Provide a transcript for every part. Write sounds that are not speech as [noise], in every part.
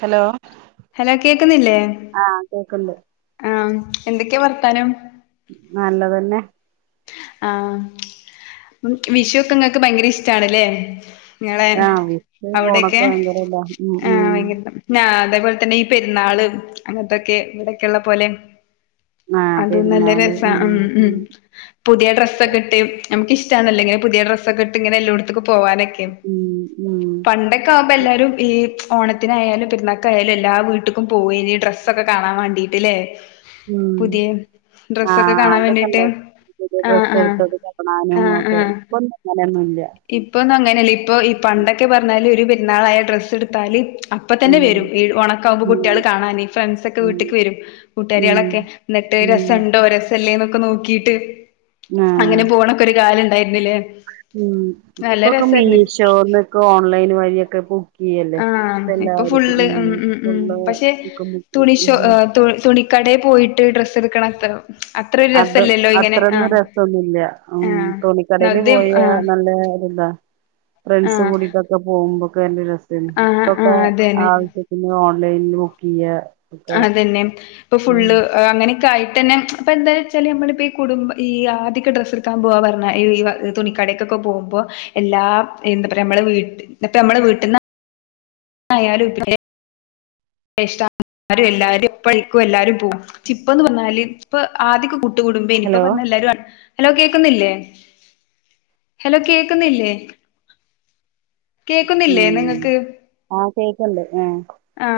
Hello hello കേക്കുന്നില്ലേ ആഹ് കേക്ക്ണ്ട് ആ എന്തൊക്കെയാ വർത്താനം നല്ലത് തന്നെ ആഹ് വിഷുവൊക്കെ നിങ്ങക്ക് ഭയങ്കര ഇഷ്ടവാണല്ലേ നിങ്ങളെ ആഹ് വിഷു അവിടെയൊക്കെ ഓണൊക്കെ ഭയങ്കര ഇതാ ഉം ആ ഉം ഭയങ്കര ഇതാ ഞ അതേപോലെ തന്നെ ഈ പെരുന്നാളും അങ്ങനത്തൊക്കെ ഇവിടൊക്കെയുള്ള പോലെ അതും നല്ല രസവാ ഉം ഉം പുതിയ ഡ്രസ്സൊക്കെ ഇട്ട് നമുക്ക് ഇഷ്ടാണല്ലോ ഇങ്ങനെ പുതിയ ഡ്രസ്സൊക്കെ ഇട്ട് ഇങ്ങനെ എല്ലോടത്തൊക്കെ പോവാന് ക്കും ഉം പണ്ടൊ ക്കെ ആവുമ്പോ ഉം എല്ലാരും ഈ ഓണത്തിനായാലും പെരുന്നാക്കായാലും എല്ലാ വീട്ടുക്കും പോയിന് ഡ്രസ്സ് സൊക്കെ കാണാൻ വേണ്ടിട്ടില്ലേ ഉം പുതിയ ഡ്രെസ്സൊക്കെ ആഹ് കാണാൻ അതൊക്കെ വേണ്ടീട്ട് ഇണ്ടായിരുന്നു പുതിയ ഡ്രസ്സ് എടുത്തത് കണാനും ഒക്കെ ഇപ്പൊ ഒന്നും അങ്ങനൊന്നും ഇല്ല ഇപ്പൊ ഒന്നും അങ്ങനെയല്ല ഇപ്പൊ ഈ പണ്ടൊക്കെ പറഞ്ഞാല് ഒരു പെരുന്നാളായ ഡ്രസ്സ് എടുത്താല് അപ്പ തന്നെ ഉം വരും ഈ ഉണക്കാവമ്പോ കുട്ടികള് കാണാൻ ഈ ഫ്രണ്ട്സൊക്കെ വീട്ടിക്ക് ഉം വരും ഉം കൂട്ടുകാരികളൊക്കെ എന്നിട്ട് ഉം രസവുണ്ടോ രസം ഇല്ലേ എന്നൊക്കെ നോക്കിയിട്ട് ആഹ് അങ്ങനെ പോണൊക്കെ ഒരു കാലം ഇണ്ടായിരുന്നില്ലേ ഉം ഇപ്പൊക്കെ മീഷോനൊക്കെ ഓൺലൈൻ വഴിയൊക്കെ ബു ക്ക് ചെയ്യല്ലേ ആഹ് ഇപ്പോ ഇപ്പൊ എല്ലാവരും ഫുള്ള് ഉം ഉം ഉം [unintelligible] തു തുണിക്കടയിൽ പോയിട്ട് ഡ്രസ്സ് എടുക്കണെ [unintelligible] അത് അത്രയൊന്നും രസവൊന്നുമില്ല ഉം ആഹ് തുണിക്കടയില് നദ്യം പോയാ ആഹ് നല്ലേ എന്താ ഫ്രണ്ട്സ് ആഹ് കൂടീട്ടൊക്കെ പോകുമ്പോ ഒക്കെ നല്ല രസവായിന് ആഹ് ഇപ്പൊക്കെ ആഹ് ആ അതന്നെ ഒക്കെ ഇനി ഓൺലൈനീന്ന് ബുക്ക് ചെയ്യുക അത് തന്നെ ഇപ്പൊ ഫുള്ള് അങ്ങനെയൊക്കെ ആയിട്ട് തന്നെ അപ്പോൾ എന്താന്ന് വച്ചാല് നമ്മളിപ്പോൾ ഈ കുടും ഈ ആദ്യവൊക്ക ഡ്രസ് എടുക്കാൻ പോകുക പറഞ്ഞാ ഈ തുണിക്കടക്കൊക്കെ പോകുമ്പോ എല്ലാം എന്താ പറയാ നമ്മടെ വീ എന്നിട്ട് നമ്മടെ വീട്ടീന്ന് [unintelligible] എല്ലാരും എപ്പഴിക്കും എല്ലാരും പോവും ഇപ്പ എന്ന് പറഞ്ഞാല് ഇപ്പ ആദ്യവൊക്കെ കൂ ട്ട് കൂടുമ്പോ ഇനിയിപ്പോ ഹലോ പറഞ്ഞാ എല്ലാരും ആ ഹലോ കേക്കുന്നില്ലേ ഹലോ കേക്കുന്നില്ലേ കേക്കുന്നില്ലേ ഉം ആ കേക്ക്ണ്ട് ആ ആ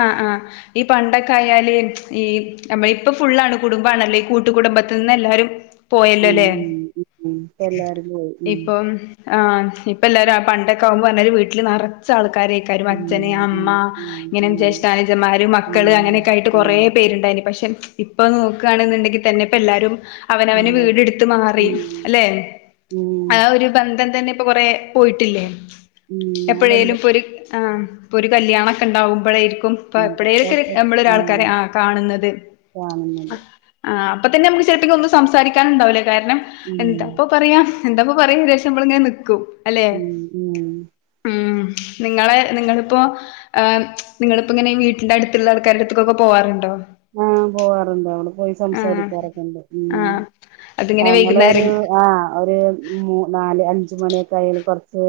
ആഹ ആഹ ഈ പണ്ടൊക്കെ ആയാല് ഈ നമ്മ ഇപ്പൊ ഫുള്ളാണ് കുടുംബാണല്ലൊ കൂട്ടു കുടുംബത്തിന്ന് എല്ലാരും ഉം പോയല്ലോല്ലേ ഉം ഉം ഉം ഇപ്പ എല്ലാരും പോയി ഉം ഇപ്പെം ആഹ് ഇപ്പൊ എല്ലാരും ആ പണ്ടൊക്കെ ആകുമ്പോ ഏ വീട്ടില് നറെ ച്ചആൾക്കാരേക്കാരം ഉം അച്ഛന് അമ്മ ഉം ഉം ജേഷ്ഠാനുജന്മാര് മക്കള് ഉം അങ്ങനെയൊക്കെ ആയിട്ട് ഉം കൊറെ ഉം പേരുണ്ടായിനി പക്ഷെ ഇപ്പൊ നോക്കാണ് ണ്ടെങ്കിൽ തെന്നെ ഇപ്പ എല്ലാരും അവനവന് വീട് എട്ത്ത് മാറി ഉം അല്ലെ ഉം ഉം ആ ഒരു ബന്ധം തന്നെ ഇപ്പൊ കൊറെ പോയിട്ടില്ലേ? ഉം എപ്പെഴേലും അതുണ്ട് ഇപ്പൊ ഒര് ആ ഒരു കല്യാണൊക്കെ ഇണ്ടാവുമ്പോഴെരിക്കും ഇപ്പ ഉം എപ്പെളേലെക്കെരു ഇപ്പൊക്കെ നമ്മളൊരു ആഹ് ആൾക്കാരെ ആ കാണ്ന്നത് കാണുന്നുണ്ട് ആഹ അപ്പൊ തന്നെ നമുക്ക് ചിലതെക്ക ഒന്നും സംസാരിക്കാനുണ്ടാവില കാര്ണം ഉം എന്താ ഇപ്പൊ പറയാ എന്താപ്പൊ പറയാ വിചാരിച് നമ്മളിങ്ങനെ നിക്കും അല്ലേ ഉം ഉം ഉം നിങ്ങളെ നിങ്ങളിപ്പോ ഏഹ് നിങ്ങളിപ്പോ ഇങ്ങനെ വീട്ടിന്റെ അട്ത്ത്ള്ള ആൾക്കാരട്ത്തൊക്കൊക്കെ പോവാറുണ്ടോ? ആഹ് പോവാറുണ്ട്‌ അവ്ടെ പോയി ആഹ് സംസാരിക്കാറൊക്കെണ്ട് ഉം ആഹ് അതിങ്ങനെ അങ്ങെള് ഒരു വൈകുന്നേരം ആ ഒര് മൂ നാല് അഞ്ച് മണിയൊക്കെ ആയാൽ കൊറ്ച്ച്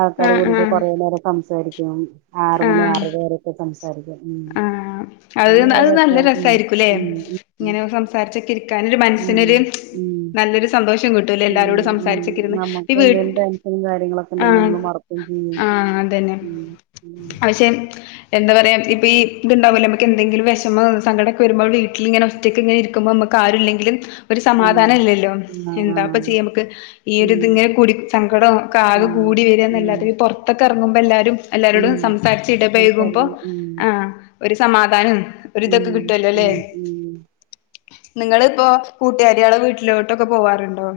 ആൾക്കാര് ആഹ് കൂടിട്ട് ആഹ് കൊറേ നേരം സംസാരിക്കും ആറ് മണി ആഹ് ആറെരെ വരെയൊക്കെ സംസ് സാരിക്കും ഉം [unintelligible] നല്ലെ രെസായിരിക്കൂലേ ഉം ഉം ഇങ്ങനെ സംസാരിച്ചൊക്കെ ഇരിക്കാന് ഉം മന്സ്സിനൊര് ഉം ഉം നല്ലെരു സന്തോഷം കിട്ടൂല്ലൊലേ ഉം എല്ലാരോടും ഉം സംസാരിച്ചിക്ക് ഇര്ന്ന് ഈ നമുക്ക് വീട്ട് എന്തെലും ടെൻഷനും കാര്യങ്ങളൊക്കെ ഉണ്ടെങ്കിൽ ആഹ് നമ്മള് മറക്കും ചെയ്യും ആ അതെന്നേ ഉം ഉം പഷേ എന്താ പറയാ പ്പീ ഇത്ണ്ടാവലോ മ്മക്കെന്തെങ്കില വെഷമോ ഇപ്പ ഈ ഇത്ണ്ടാവൂലേ നമ്മക്കെന്തെങ്കിലും വെഷമം സങ്കടൊക്കെ വരുമ്പോ വീട്ടിൽ ഇങ്ങനെ ഒച്ചറ്റക്കിങ്ങനെ ഇരിക്കുമ്പോ നമ്മക്ക് ആരുല്ലെങ്കില് ഒര് ഉം സമാധാന ഇല്ലെല്ലോ ആഹ് എന്താപ്പം ആഹ് ചെയ്യാ അമ്മക്ക് ഈ ഉം ഒര്തിങ്ങനെ കൂടി സങ്കടം ഒക്കെ ആകെ ആഹ് കൂടി ഉം വരെന്നല്ലാതെ പൊർ ത്തൊക്കെ എർങ്ങുമ്പോ എല്ലാരും എല്ലാരോടും ഉം സംസാരിച്ച് ഇടപെയ്കുമ്പോ സംസാരിക്കില്ല ഉം ആ ഒരു സമാധാനും ഒര് ഉം ഇതൊക്കെ ഉം കിട്ടൊല്ലൊല്ലേ ഉം നിങ്ങള്പ്പോ കൂട്ടാരിയളെ വീട്ട്ലോട്ടൊക്കെ പോവാറുണ്ടോ?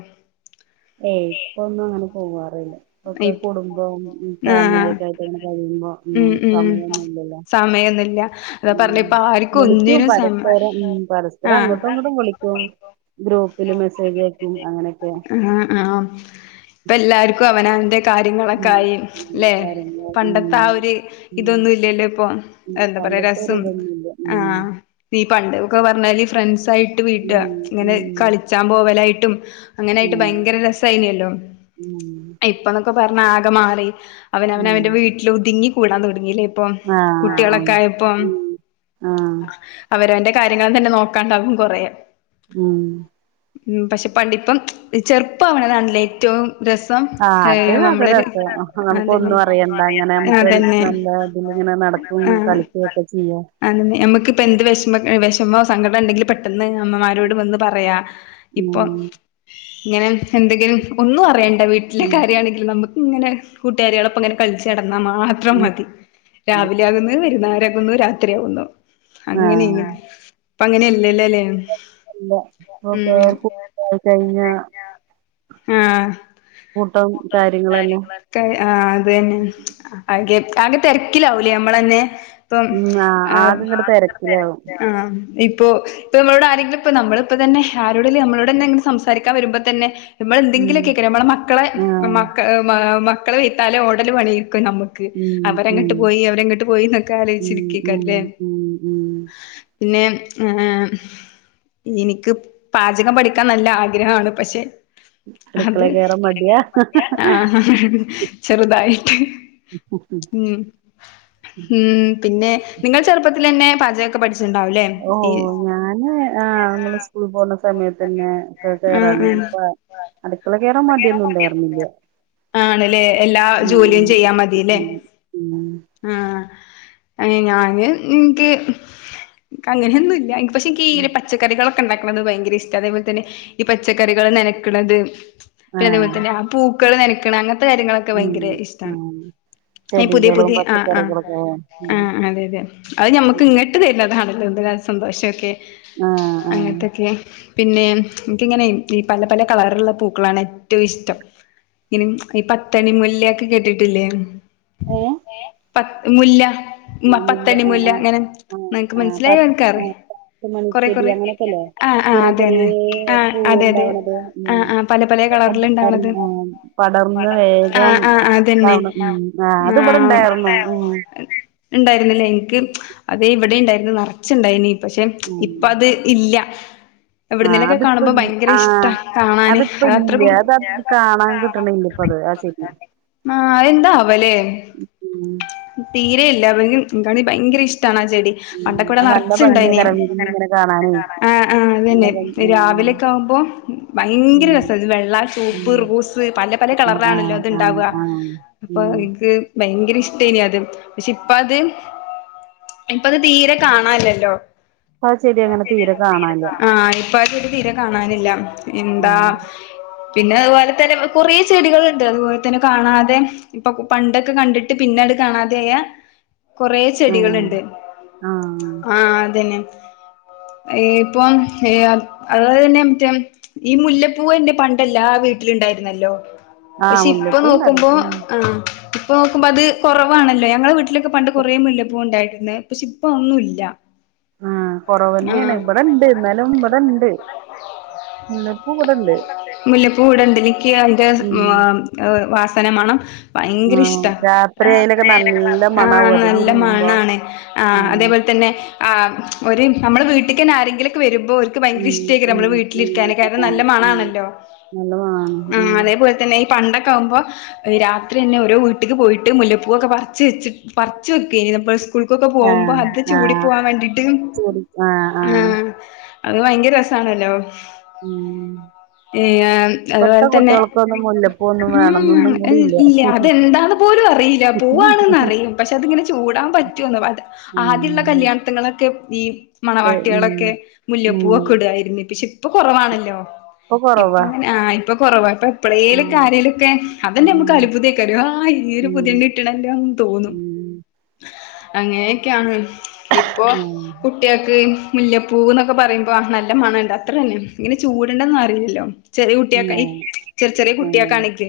ഏയ് ഇപ്പൊ ഒന്നും അങ്ങെനെ പോവാറില്ല ഇപ്പൊക്കെ കുടുംബം ആഹ് ഫാമിലിയൊക്കെ യായിട്ട്ങ്ങനെ കഴിയുമ്പോ ഉം സമയൊന്നുല്യല്ലോ സമെയൊന്നുല്ല്യാ ഉം വിളിക്ക്യും പരെസ്പരം ഉം പരസ്പരം ആഹ് അങ്ങോട്ടും ഇങ്ങോട്ടും വിളിക്കും ഗ്രൂപ്പ്ല് മെസ്സേജ് അയക്കും അങ്ങനെയൊക്കെയാ ആഹ് ആമ് ഇപ്പ എല്ലാർക്കും അവനാന്റെ ഉം കാര്യങ്ങെളെക്കായി ലെ കാര്യങ്ങള് ഉം പണ്ടത്തെ ആ ഒര് ഉം ഇതൊന്നും ഇല്യല്ലോഇപ്പൊ ഉം എന്തെപ്പറ്‌യ്യാ പണ്ടത്തെ ഒരു രെസും ഇതൊന്നുമില്ല ഉം ആഹ് ഈ പണ്ട്ക്കെ പറഞ്ഞാല് ഫ്രൻസായിട്ട് വീട്ട ഉം ഇങ്ങനെ ഉം കളിച്ചാൻ പോവലായിട്ടും അങ്ങെനായിട്ട് ഉം ഭയെങ്കരെ രസായിനെല്ലോ ഉം ഇപ്പന്നൊക്കെ പർഞ്ഞാ ആകെ മാറി അവനെ നവൻ ഉം അവന്റെ വീട്ട്ല് ഒതുങ്ങി കൂടാൻ തൊടങ്ങില്ലേ ഇപ്പൊം ആഹ് കുട്ട്യേളൊക്കെ ആഹ് ആയെപ്പം ഉം ആഹ് അവരാന്റെ കാര്യങ്ങൾ തെന്നെ നോക്കാണ്ടാവും കൊറേ ഉം ഉം പക്ഷെ പണ്ടിപ്പം ചെറുപ്പാവണെതാണ്ലേ ഏറ്റവും രെസം ആഹ് അത് അതൊരസം നമുക്ക് അതന്നെ ഒന്നും അറിയണ്ട ഇങ്ങനെ നമുക്ക് അതന്നെ നല്ല ഇതീലിങ്ങനെ നടക്കും കളിക്കും ഒക്കെ ചെയ്യാം. അന്നെ നമുക്കിപ്പം എന്ത് വെഷമ വെഷമോ സങ്കടം ഇണ്ടെങ്കിൽ പെട്ട്. ട്ടന്ന് അമ്മമാരോട് വന്ന് പറയാ ഇപ്പൊ. ഉം ഇങ്ങനെ എന്തെങ്കിലും ഒന്നും അറിയണ്ട വീട്ടിലെ ഉം കാര്യാണെങ്കിലും നമുക്കിങ്ങനെ കൂട്ടുകാരികളൊപ്പം ഇങ്ങനെ. കളിച്ച് നടന്നാൽ മാത്രം ഉം മതി. രാവിലെ ആകുന്നു വയ്ന്നാര ആകുന്നു രാത്രിയാകുന്നു. ആ അങ്ങനേനി ഇപ്പ അങ്ങനെയല്ലല്ലലെ. അല്ല ഫോൺ ഇണ്ടായി കഴിഞ്ഞാ. ആഹ് കൂട്ടം കാര്യങ്ങളെല്ലാം ക്കെ ആഹ് അതന്നെ ആകെ ആകെ തെരക്കിലാവൂലേ അമ്മളന്ന്. ഇപ്പം. ഉം ആ ആഹ് ആകെ ആ ഇങ്ങട് തിരക്കിലാവും ഇപ്പൊ ഇപ്പൊമ്മളോടാരെങ്കിലും ഇപ്പം നമ്മളിപ്പ തന്നെ ആരോടല്ല നമ്മളോടന്നെ സംസാരിക്കാൻ വരുമ്പോ തന്നെ. നമ്മൾ ഉം എന്തെങ്കിലുമൊക്കെക്ക നമ്മളെന്തെങ്കിലൊക്കേക്കാരം നമ്മളെ മക്കളെ ആ മക്ക മക്കളെ വെയ്ത്താലേ ഓടലും പണിയായിരിക്കും നമ്മ. ക്ക്‌ ഉം ഉം അവരങ്ങട്ട് പോയി അവരെങ്ങട്ട് പോയിന്നൊക്കെ ഉം ഉം ആലോയിച്ചിരിക്കേക്കാല്ലേ. ഉം ഉം പിന്നെ ഏഹ്. ഇനിക്ക് പാചകം പഠിക്കാൻ നല്ല ആഗ്രഹമാണ് പക്ഷെ അത്. അടുക്കളേ കേറാൻ മടിയാ ആഹ ഹ ഹ ഹ ചെറ്തായിട്ട് ഉം ഉം പിന്നെ നിങ്ങൾ ചെറുപ്പത്തിലെന്നെ പാചകൊക്കെ പഠിച്ചിണ്ടാവുല്ലേ ഓ ഈ ഞാന് ആഹ് അമ്മള് സ്കൂളി പോകുന്ന സമയത്ത്. തന്നെ ക്ക് അടുക്കള കേറാനും കേറാ ഇപ്പൊ അട് ക്കളെക്കേറാൻ മടിയൊന്നുണ്ടായിര് ന്നില്ല. ആണ്ല്ലേ എല്ലാ ജോലിയും ചെയ്യാ മതീല്ലേ? ഉം ഉം ആഹ് അയിന് ഞാന് ഇൻക്ക് അങ്ങനെ ഒന്നുല്ല പക്ഷെ ഇൻക്കീ ഉം ഒര് പച്ചക്കറികളൊക്കെ ഇണ്ടാക്കുന്നത് ഭയങ്കരിഷ്ട്ടാ അതേപോലെ തന്നെ ഈ പച്ചക്കറികള് നനക്ക്ണത്. ഇപ്പതെ ആഹ് പോലെത്തന്നെ ആ പൂക്കള് നനക്ക്ണെ അങ്ങൻത്തെ കാര്യങ്ങളൊക്കെ ഉം ഭയങ്കര ഇഷ്ട്ടാണ്. ആഹ് അയിന് പുതിയ ചെടികളും പുതിയ ആ ആ പച്ചക്കറികളൊക്കെ വേണം. ഉം ആഹ് അതെ അതെ അത് ഞമ്മക്ക് ഉം ഇങ്ങ ട്ട് തര്ന്ണതാണല്ലോ എന്തൊരാ സന്തോഷോക്കെ ആഹ് ആഹ് അങ്ങൻത്തൊക്കെ. പിന്നേം ഇൻക്കിങ്ങനെ ഈ പല പല കളറ്ള്ള പൂക്കളാണ് ഏറ്റവും ഇഷ്ടം. ഇനിം ഈ പത്തണി മുല്ലേ ഒക്കെ കേട്ടിട്ടില്ലേ? ഏഹ് ഏ പത്ത്മുല്ല മ ആഹ് മുല്ല ആഹ് പത്തണിമുല്ല ആഹ് ഇങ്ങനെ ആഹ് നനക്ക് ആഹ് പത്ത് മനസ്സിലായോൽക്ക് ആഹ് അറിയാ പത്ത് കൊറെ മണിച്ചെടി കൊറെ അങ്ങനെയൊക്കെല്ലേ ആ ആ ചെറിയ അതെ എന്നെ ആ ചെറിയ അതെ അതെ പൂവുണ്ടാവണത് ഉം ആ ആ പല പലേ ആഹ് കളറില്ണ്ടാവ്ണത്. പടർന്ന് ആ, പടർന്ന് വേഗം ഇതാവ്ണെ ആ അതിവിടുണ്ടായിരുന്നു ഉം അതെ ഇണ്ടായിരുന്നില്ലേ ഇൻക്ക് അതേ ഇവിടെണ്ടായിരുന്നു നെറച്ച് ഇണ്ടായീനി പക്ഷെ ഉം ഇപ്പത്- ഇല്ല ആഹ് എവിടുന്നേലൊക്കെ കാണുമ്പോ അതിപ്പം ഭയങ്കര ആഹ് ഇഷ്ടാ കാണാന് അത് അതിപ്പല്ല്യ അത്രക്കും അതത് കാണാൻ കിട്ടണില്ല ഇപ്പത് ആ ചെടി ന്നാഎന്താവലേ? ഉം പ്പതീരെ ഇല്ലവനും ഇൻക്കാണെങ്കി ഭയങ്കരിഷ്ട്ടാണാ ചെടി ഉം അതൊക്കെ ഇവടെ അത് നല്ല നറ്ച്ച്ണ്ടായീനി ഭംഗിയാക്കാരം വിരിഞ്ഞ് ഇങ്ങനെ കാണാനേ ആ ആ നല്ല അതെന്നെ അഹ് ഭംഗി രാവിലൊക്കെ ആവുമ്പോ ഭയങ്കര ഉം രസാത് വെള്ള ഉം ചൂപ്പ് റോസ് പല പല ഉം ആഹ് കളറിലാണില്ലൊ ആഹ് അത്ണ്ടാവ ആഹ് ആഹ് ഉം ഇന്ക് ഭയങ്കരിഷ്ട്ടേനി അത് പക്ഷെ ഇപ്പ അത് ഇപ്പത് തീരെ കാണാല്ലല്ലോ ഇപ്പ ആ ചെടി ആഹ് അങ്ങനെ ശെരിയാണ് തീരെ കാണാല്ല ആഹ് ഈഹ് ഇപ്പ ആചെടി തീരെ കാണാനില്ല ഉം എന്താ പിന്നെ അതുപോലെത്തന്നെ വെ കൊറേ ചെടികള്ണ്ട് അതുപോലെത്തന്നെ കാണാതെ ഇപ്പ പ്പണ്ടോക്കെ കണ്ടിട്ട് പിന്നട് കാണാതായാ കൊറേ ആഹ് ചെടികള്ണ്ട് ആഹ് ആഹ് അതന്നെ ഈപ്പം ഏയാത് അത് അതന്നെ റ്റേ ഈ മുല്ലപ്പൂവന്നെ പണ്ടെല്ലാ വീട്ടില് ഇണ്ടായ്ര്ന്നല്ലോ ആഹ് പഷേ ഇപ്പ മുല്ലപ്പൂണ്ട് അവിടെ നോക്കുമ്പോ ഉം ആഹ് ഇപ്പൊ നോക്കുമ്പത് കൊറവാണല്ലേ ഞങ്ങളെ വീട്ടിലക്കെ പണ്ട് കൊറേ മുല്ല പ്പൂണ്ടായിട്ട്ണ്ട്‌ പക്ഷെ ഇപ്പൊഅഒന്നുല്ല ആഹ് കൊറവനെണ് ഇവ്ടെണ്ട് ഇന്നാലും ഇവ്ടെണ്ട് ഇവിടെണ്ട്‌ മുല്ലപ്പൂവ്ടെണ് ണ്ട്‌ മുല്ലപ്പൂവിടൊണ്ട്‌ നിക്ക് അതിന്റെ സ് മാ ഏഹ് വാസന മണം ഭയങ്കര ആഹ് ഇഷ്ട്ടാ അയിലൊക്കെ രാത്രി അയിലേക്കെ നല്ല മണാവും നടന്നുപോവുമ്പ അത് നല്ല വിരിയുമ്പോ മണാണ് ആഹ് ഉം അതേപോലെത്തന്നെ ആഹ് ഒര് അമ്മളെ വീട്ടിക്കന്നെ ആരെങ്കിലൊക്കെ വരുമ്പോ ഓര്ക്ക് ഉം ഭയങ്കരിഷ് ഉം നമ്മളെ ഉം വീട്ടിലിര്ക്കാന് കാരണം ആഹ് നല്ല ഉം മണാണല്ലോ നല്ല മണാണ് ഉം അതെ പോൽത്തന്നെ ഈ പണ്ടക്കെ ആവുമ്പോ രാത്രിന്നെ ഓരോ വീട്ടിക്ക് പോയിട്ട് മുല്ലപ്പൂവക്കെ പറിച്ച് വെച്ച് പറിച്ച് വെക്കെയ്നി പ്ലസ് സ്കൂൾക്കൊക്കൊ ആഹ് പോവുമ്പൊ അത് ചൂടി ആഹ് പോവാൻ വേണ്ടിട്ട് ചെടി ആഹ് ആഹ് ഉം അന്ന് ഭയങ്കര രസാണല്ലോ ഉം ഈഏഹ് ഇപ്പത്തെ അത്പോൽതന്നെ കുട്ടികൾക്കൊന്നും മുല്ലപ്പൂ ഒന്നും ഉം ഉം വേണന്നൊന്നും കൂടി ഇല്ല, അതെന്താന്ന് - പോലും അറിയില്ല പൂവാണ്ന്നറിം പക്ഷെ അതിങ്ങനെ ചൂടാൻ പറ്റോന്ന് അത്, ആദ്യള്ള ഉം കല്യാണത്ങ്ങന്നൊക്കെ ഈ ഏ ഉം മണവാട്ട്യാളൊക്കെ ഉം മുല്ലപ്പൂവൊക്കെ ഇടുആയ്രുന്നു പിന്നെ പഷേ ഇപ്പൊ കൊറവാണല്ലോ, ഇപ്പൊ കൊറവാ ഇപ്പങ്ങനെ ആഹ് ഇപ്പൊ കൊറവാ ഇപ്പ- ഉം എപ്പളേലൊക്കെ ആരേലൊക്കെ, അതെന്നെഅമ്മക്ക് ഉം അത്ഭുതെയ്ക്കാരം. ആഹ് ഈ ഒരു ഉം പുത്യെണ്ണ് - ഇട്ട്ണെല്ലോന്ന് തോന്നും. ഉം അങ്ങനെയൊക്കെയാണ് ഇപ്പൊ ആഹ് കുട്ട് കുട്ട്യാക്ക് മുല്ലപ്പൂവ്ന്നൊക്കെ പറയുമ്പോ നല്ല മണണ്ട് അത്രന്നെ, ഇങ്ങനെ ചൂടണ്ട ന്നൊറീല്ലല്ലോ. ചെറ്യേ കുട്ട്യാക്ക് ആഹ് ഈഹ് ചെർ ചെറ്യേ ആഹ് കുട്ട്യാക്കാണെങ്കില്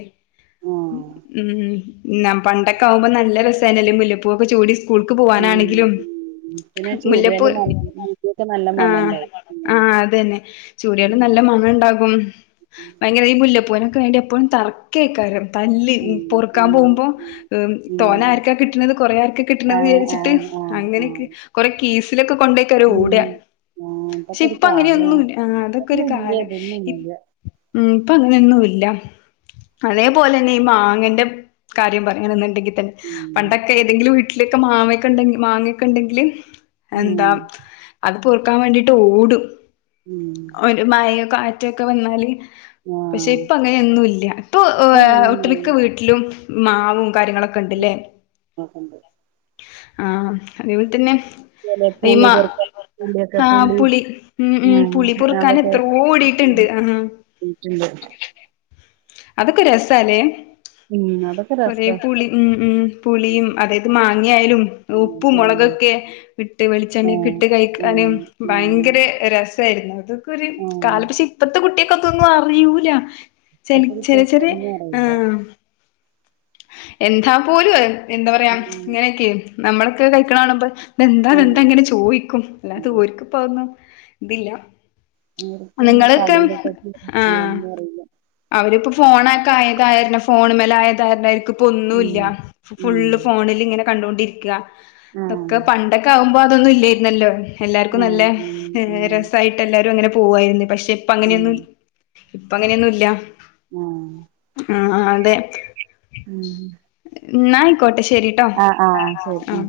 ആഹ് - ഉം ഇന്ന പണ്ടൊക്കെ ആവുമ്പോ നല്ല രസായിനല്ലോ മുല്ലപ്പൂവൊക്കെ ചൂടി സ്കൂ - സ്കൂൾക്ക് ഉം പൂവാനാണെങ്കിലും ഉം പിന്നെ മുല്ലപ്പൂ, ചൂടിയാല് ന മുടിയൊക്കെ നല്ല മണം ആഹ് ഉണ്ടാവും ഉം ആഹ് അതന്നെ. ചൂട്യാലും ഉം നല്ല മണണ്ടാകും. ഭയങ്കര ഈ മുല്ലപ്പൂവ്നൊക്കെ വേണ്ടി എപ്പഴും തർക്കെയ്ക്കാരം. തല്ല്, ഈ ഉം പൊറ്ക്കാം ഉം പോവ്മ്പോ ഉം ഈഹ് ഉം തോനെ ആര്ക്കാ കിട്ട്ണത് കൊറേ ആര്ക്കാ - കിട്ട്ണത് ആഹ് വിചാര്ച്ച്ട്ട് ആഹ് ആഹ് അങ്ങനെക്കെ ആഹ് കൊറെ കീസിലൊക്കെ കൊണ്ടേയ്ക്കാരെ ഓട ഉം ആഹ് പക്ഷെ ഇതൊക്കെ ഒരു ഇപ്പ അങ്ങനെയൊന്നു കാലാണ് ഇല്ല. ആഹ് അതൊക്കെ ഒര് ഇതൊന്നും ഇല്ല കാലം ഇതൊന്നും ഇപ്പൊ ഇല്ല ഉം ഇപ്പങ്ങനെയൊന്നുല്ല. അതേപോലെന്നെ ഈ മാങ്ങന്റെ- കാര്യം പറയാണ്ന്ന്ണ്ടെങ്കി തന്നെ. ഉം പണ്ടൊക്കെ ഏതെങ്കിലും വീട്ടിലൊക്കെ മാവക്കെണ്ടെ, മാങ്ങേക്കെ ഇണ്ടെങ്കില്- എന്താ ഉം അത് പെറുക്കാൻ വാണ്ടീട്ട് ഓടും. ഉം ഒരു മയെയോ കാറ്റോക്കെ വന്നാല്. പക്ഷെ ആഹ് ഇപ്പങ്ങനെന്നു ഇല്ല ഇപ്പൊ ഏഹ് ഇപ്പങ്ങനെ ഒട്ട്മിക്ക വീട്ട്ലും മാവും കാര്യങ്ങളൊക്കെ ഒക്കെണ്ട്ലേ? ണ്ട് ആഹ് അതേപോൽതന്നെ, അതെ പുളി പെറ്ക്കാം, പുള്യോക്കെ ആഹ് പുളി പുളി ഉം ഉം പുളി പൊറുക്കാനെത്രോ ഓടീട്ട്ണ്ട് ആഹാ. [unintelligible] അതൊക്കെ രസാലേ? ഉം അതൊക്കെ കൊറേ രസാ പുളി ഉം ഉം പുളിയും അതായത് മാങ്ങായാലും ഉപ്പും ഉം മൊളകൊക്കെ ഇട്ട് ഉം വെളിച്ചെണ്ണയക്കെ ആഹ് ഇട്ട് ഉം കഴിക്കാന് ഉം ഭയങ്കരെ രസായിര്ന്നു അതൊക്കൊര് ആഹ് കാലം പക്ഷേ ഇപ്പത്തെ കുട്ട്യേക്കതൊന്നും അറിയൂല. ഒത്തിരി ചെൻച്ചത് ചെറ്യേ പേർക്കൊന്നും അറിയില്ല ആഹ് എന്താ പോലും അ എന്താ പറയാ ഉം ഇങ്ങനെക്കെ നമ്മളൊക്കെ കഴിക്ക്ണാണുമ്പം ഇതെന്താ ഉം ഇതെന്താ ഇങ്ങനെ ചോയ്ക്കും ഉം അല്ലാതോര്ക്ക്പ്പഹൊന്നും ഇതില്ല. നിങ്ങളൊക്കെ [inaudible] അവര്പ്പം ഫോണൊക്കെ ആയകാരണം ഫോണ്‌മ്മല് [unintelligible] ഉം ഇപ്പൊന്നുല്ല ഫു ഉം ഫുള്ള് ഫോണ്ല്ങ്ങനെ കണ്ടോണ്ടിരിക്കാ ഇതൊക്കെ ആഹ് പണ്ടക്കെ ആവു ഇപ്പോ അതൊന്നും ഇല്ല്യായിര്ന്നല്ലോ എല്ലാർക്കും ആഹ് നല്ലേ ഉം ഏഹ് ഉം രസായിട്ട് എല്ലാരും അങ്ങനെ പോവായ്ര്ന്നെ പക്ഷെ ഉം ഇപ്പങ്ങനെന്നും ഇപ്പ അങ്ങനെന്നും ഇല്ല. ആഹ് ആഹ് ആഹ് അതെ ഉം ഉം ഇന്നാ അയിക്കോട്ടെ ശരി. ആഹ് ആഹ് ശരി ആഹ്.